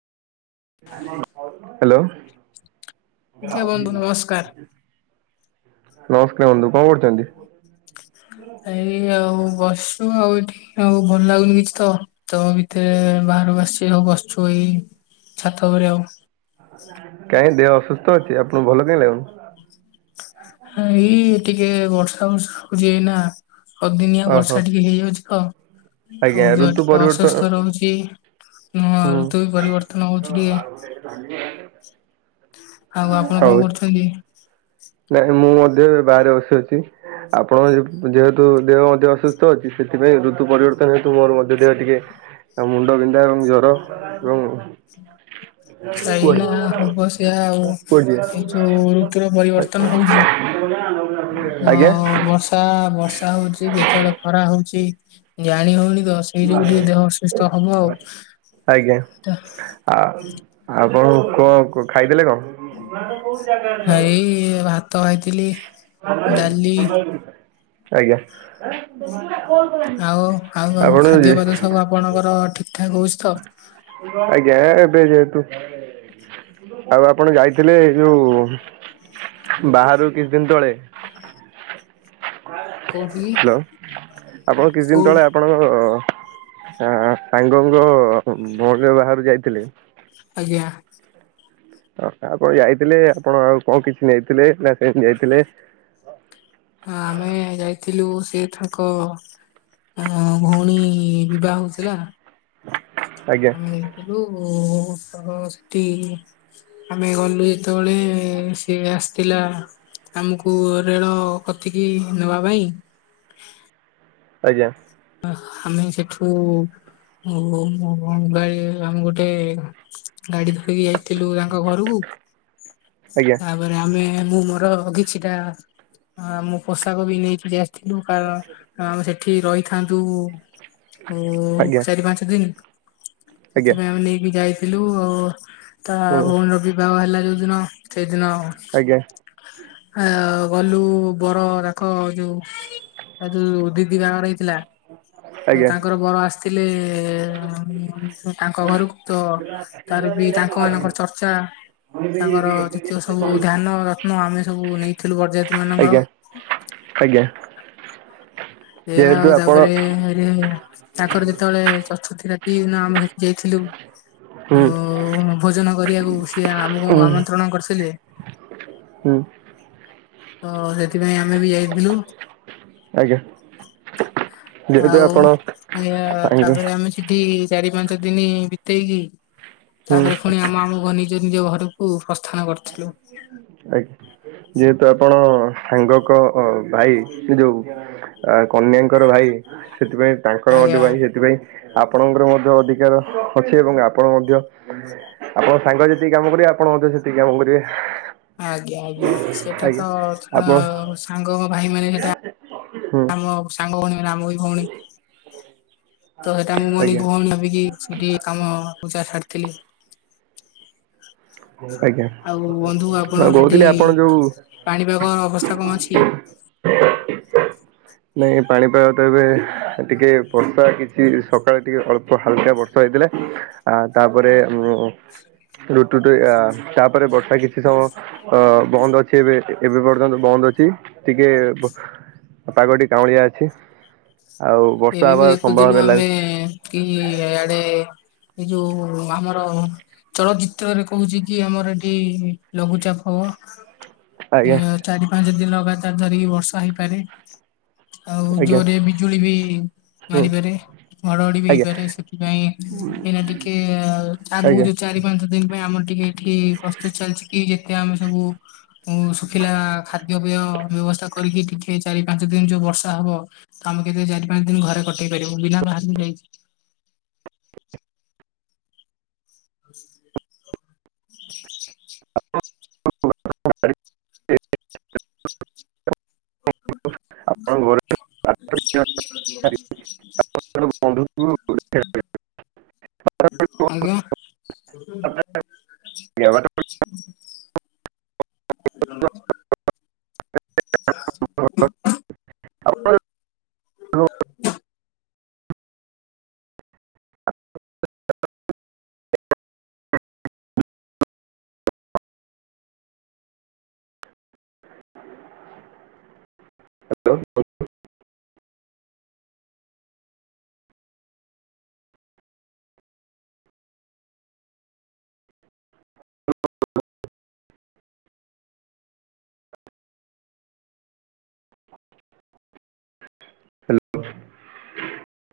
ଆଜ୍ଞା ବନ୍ଧୁ ନମସ୍କାର। ହ୍ୟାଲୋ ନମସ୍କାର ବନ୍ଧୁ କଣ କରୁଛନ୍ତି? ଏଇ ଆଉ ବସୁ ଆଉ ଏଠି ଆଉ ଭଲ ଲାଗୁନି କିଛି ତ ତ ଭିତରେ ବାହାରକୁ ଆସି ସଉ ବସିଛୁ ଏଇ ଛାତ ଉପରେ କାହିଁକି ଦେହ ଅସୁସ୍ଥ ଅଛି ଆପଣଙ୍କୁ ଭଲ କାହିଁ ଲାଗୁନି? ହଁ ଏଇ ଟିକେ ବର୍ଷା ବର୍ଷା ହଉଛି ଏଇନା ଅଦିନିଆ ଓହୋ ବର୍ଷା ଟିକେ ହେଇଯାଉଛି ତ ଆଜ୍ଞା ଆଉ ଦେହ ଋତୁ ଟିକେ ପରିବର୍ତ୍ତନ ଅସୁସ୍ଥ ରହୁଛି। ହଁ ହୁଁ ଋତୁ ବି ପରିବର୍ତ୍ତନ ହଉଛି ଟିକେ। [inaudible] ଆଉ ଆପଣ ହଉ। କଣ କରୁଛନ୍ତି? ନାଇଁ ମୁଁ ମଧ୍ୟ ଏବେ ବାହାରେ ବସିଅଛି। ଆପଣଙ୍କର ଯେହେତୁ ଯେହେତୁ ଦେହ ମଧ୍ୟ ଅସୁସ୍ଥ ଅଛି ସେଥିପାଇଁ ଋତୁ ପରିବର୍ତ୍ତନ ହେତୁ ମୋର ମଧ୍ୟ ଦେହ ଟିକେ ଆଉ ମୁଣ୍ଡ ବିିନ୍ଧା ଏବଂ ଜର ଏବଂ ଅଇଁଛା କୁଆଡେ ଏଇନା ହବ ସେଇଆ ଆଉ କୁଆଡେ ଯିବା? ଏଇ ଯୋଉ ଋତୁର ପରିବର୍ତ୍ତନ ହଉଛି [inaudible] ଆଉ। ହଁ ବର୍ଷ ତ ବର୍ଷା ହଉଛି କେତେବେଳେ ଖରା ହଉଛି ଜାଣି ହଉନି ତ ସେଇ ଯୋଗୁଁ ରୁ ଟିକେ ଦେହ ଅସୁସ୍ଥ ହବ ଆଉ। ଆଉ ଆପଣ କଣ କଁ ଖାଇଥିଲେ କଣ? ହେ ଏଇ ଭାତ ଖାଇଥିଲି। ଡାଲି ଆଜ୍ଞା। ଆଉ ଆଉ କଣ ଆଉ ସବୁ ଖାଦ୍ୟପେୟ ହଉଛି? ସବୁ ଆପଣଙ୍କର ଠିକ୍ ଠାକ୍ ହଉଛି ତ? ଆଜ୍ଞା ଏବେ ଯେହେତୁ [inaudible] ଆଉ ଆପଣ ଯାଇଥିଲେ ଏ ଯୋଉ ବାହାରକୁ କିଛି ଦିନ ତଳେ କୋଉଠିକି ହାଲୋ ଆପଣ କିଛି ଦିନ କୋଉ ତଳେ ଆପଣଙ୍କ ଆ ସାଙ୍ଗ ଙ୍କ ଭଉଣୀର ବାହାଘରକୁ ଯାଇଥିଲେ? ଆଜ୍ଞା। ତ ତାପରେ ଯାଇଥିଲେ ଆପଣ ଆଉ କଣ କିଛି ନେଇଥିଲେ ନା ସେମିତି ଯାଇଥିଲେ? ହଁ ଆମେ ଯାଇଥିଲୁ ସେ ତାଙ୍କ ଆ ଭଉଣୀ ବିବାହ ହଉଥିଲା। ଆଜ୍ଞା। ଆମେ ଯାଇଥିଲୁ ତ ସେଠି ଆମେ ଗଲୁ ଯେତେବେଳେ ସିଏ ଆସିଥିଲା। ଆମକୁ ରେଳ କତିକି ନେବା ପାଇଁ ଆଜ୍ଞା। ଆମେ ସେଠୁ [inaudible] ଗାଡି ଧରିକି ଆମେ ଗୋଟେ ଗାଡି ଧରିକି ଯାଇଥିଲୁ ତାଙ୍କ ଘରକୁ। ଆଜ୍ଞା। ତାପରେ ଆମେ ମୁଁ ମୋର କିଛିଟା ଆଁ ମୁଁ ପୋଷାକ ବି ନେଇଥିଲି ଆସି ଥିଲୁ ଆ କାରଣ ସେଠି ରହିଥାନ୍ତୁ ଆଉ ଆଜ୍ଞା ଚାରି ପାଞ୍ଚ ଦିନ ଆଜ୍ଞା ସେଥିପାଇଁ ଆମେ ନେଇକି ଯାଇ ଥିଲୁ ଆଉ ତା ହୁଁ ଭଉଣୀର ବିବାହ ହେଲା ଯୋଉ ଦିନ ସେଇଦିନ ଆଜ୍ଞା। ଆଉ ଗଲୁ ବର ଯାକ ଯୋଉ ଏ ଯୋଉ ଦିଦି ବାହାଘର ହେଇଥିଲା। ତ ଆଜ୍ଞା ତାଙ୍କର ବର ଆସିଥିଲେ ତାଙ୍କ ଘରକୁ ତ ତାର ବି ତାଙ୍କ ମାନଙ୍କର ଚର୍ଚ୍ଚା ତାଙ୍କର ଯେତିକ ସବୁ ଧାନ ନ ଆମେ ସବୁ ନେଇଥିଲୁ [unintelligible] ଆଜ୍ଞା ଆଜ୍ଞା। ଏଇଆ ଯେହେତୁ ଆଉ ଆପଣ ତାପରେ ହେରେ ତାଙ୍କର ଯେତବେଳେ ଚତୁର୍ଥୀ ରାତି ନ ଆମେ ସେଠି ଯାଇଥିଲୁ। ହୁଁ ଆଉ ଭୋଜନ କରିବାକୁ ସିଏ ଆମକୁ ହୁଁ ଆମନ୍ତ୍ରଣ କରିଥିଲେ। ହୁଁ। ତ ସେଥିପାଇଁ ଆମେ ବି ଯାଇଥିଲୁ। ଆଜ୍ଞା ଯେହେତୁ ଆଉ ଆପଣ ଏ ସାଙ୍ଗ ତାପରେ ଆମେ ସେଠି ଚାରି ପାଞ୍ଚ ଦିନ ବିତେଇକି ହୁଁ ତାପରେ ପୁଣି ଆମ ଆମ ଘନୀ ନିଜ ନିଜ ଘରକୁ ପ୍ରସ୍ଥାନ କରିଥିଲୁ। ଆ ଯେହେତୁ ଆପଣ ସାଙ୍ଗକ ଭାଇ ଯୋଉ ଆ କନ୍ୟାଙ୍କର ଭାଇ ସେଥିପାଇଁ ତାଙ୍କର ଆଜ୍ଞା। ମଧ୍ୟ ଭାଇ ସେଥିପାଇଁ ଆପଣଙ୍କର ମଧ୍ୟ ଅଧିକାର ଅଛି ଏବଂ ଆପଣ ମଧ୍ୟ ଆପଣ ସାଙ୍ଗ ଯେତିକି କାମ କରିବେ ଆପଣ ମଧ୍ୟ ସେତିକି କାମ କରିବେ। ଆଜ୍ଞା ଆଜ୍ଞା ସେଟା ଆଜ୍ଞା ତ ଆପଣ [unintelligible] ସାଙ୍ଗଙ୍କ ଭାଇ ମାନେ ସେଟା ହୁଁ। ଆମ ସାଙ୍ଗ ଭଉଣୀ ମାନେ ଆମ ବି ଭଉଣୀ ତ ସେଟା ମୁଁ ମନି ଆଜ୍ଞା ଭଉଣୀ ଭାବିକି ସେଠି କାମ ପୂଜା ଛାଡ଼ିଥିଲି। ଆଜ୍ଞା। ଆଉ ବନ୍ଧୁ ଆପଣ ମୁଁ ସେଠି କହୁଥିଲି ଆପଣ ଯୋଉ ପାଣିପାଗ ଅବସ୍ଥା କଣ ଅଛି? ନାହ ପାଣି ପାଗ ତ ଏବେ ଟିକେ ବର୍ଷା କିଛି ସକାଳେ ଟିକେ ଅଳ୍ପ ହାଲକା ବର୍ଷା ହେଇଥିଲା। ଆ ତାପରେ ଆମର ରୁଟୁତୁ ଆ ତାପରେ ବର୍ଷା କିଛି ସମୟ ଅ ବନ୍ଦ ଅଛି ଏବେ ଏବେ ପର୍ଯ୍ୟନ୍ତ ବନ୍ଦ ଅଛି ଟିକେ ପାାଗଟି କାଉଁଳିଆ ଅଛି ଆଉ ଏବେ ବର୍ଷା ବି ହେବା ଦେଖୁଥିଲୁ ସମ୍ଭବନା ଆମେ ହେଲାଣି। କି ଇଆଡେ ଏଇ ଯୋଉ ଆମର ଚଳଚିତ୍ରରେ କହୁଛି କି ଆମର ଏଠି ଲଘୁଚାପ ହବ। ଆଜ୍ଞା। ଏ ଚାରି ପାଞ୍ଚ ଦିନ ଲଗାତାର ଧରିକି ବର୍ଷା ହେଇପାରେ ଆଉ ଆଜ୍ଞା ଜୋରେ ବିଜୁଳି ବି ହୁଁ ମାରିିପାରେ। ଘଡଘଡି ବି ଆଜ୍ଞା ହେଇପାରେ ସେଥିପାଇଁ ଏଇନା ଟିକେ ଅ ଆଗକୁ ଆଜ୍ଞା ଯୋଉ ଚାରି ପାଞ୍ଚ ଦିନ ପାଇଁ ଆମର ଟିକେ ଏଠି ପ୍ରସ୍ତୁତ ଚାଲିଚି କି ଯେତେ ଆମେ ସବୁ ଶୁଖିଲା ଖା ଦ୍ୟ ପେୟ ବ୍ୟବସ୍ଥା କରିକି ଟିକେ ଚାରି ପାଞ୍ଚ ଦିନ ଯୋଉ ବର୍ଷା ହବ ତ ଆମେ କେତେ ଚାରି ପାଞ୍ଚ ଦିନ ଘରେ କଟେଇ ପାରିବୁ ବିନା ବାହାର କୁ ଯାଇକି। [inaudible] ହ। [inaudible] ଆପଣଙ୍କ ଘରେ [unintelligible] [unintelligible] ଆଜ୍ଞା। [unintelligible] ହାଲୋ। [unintelligible] ଆପଣ [inaudible] [unintelligible] ହ୍ୟାଲୋ।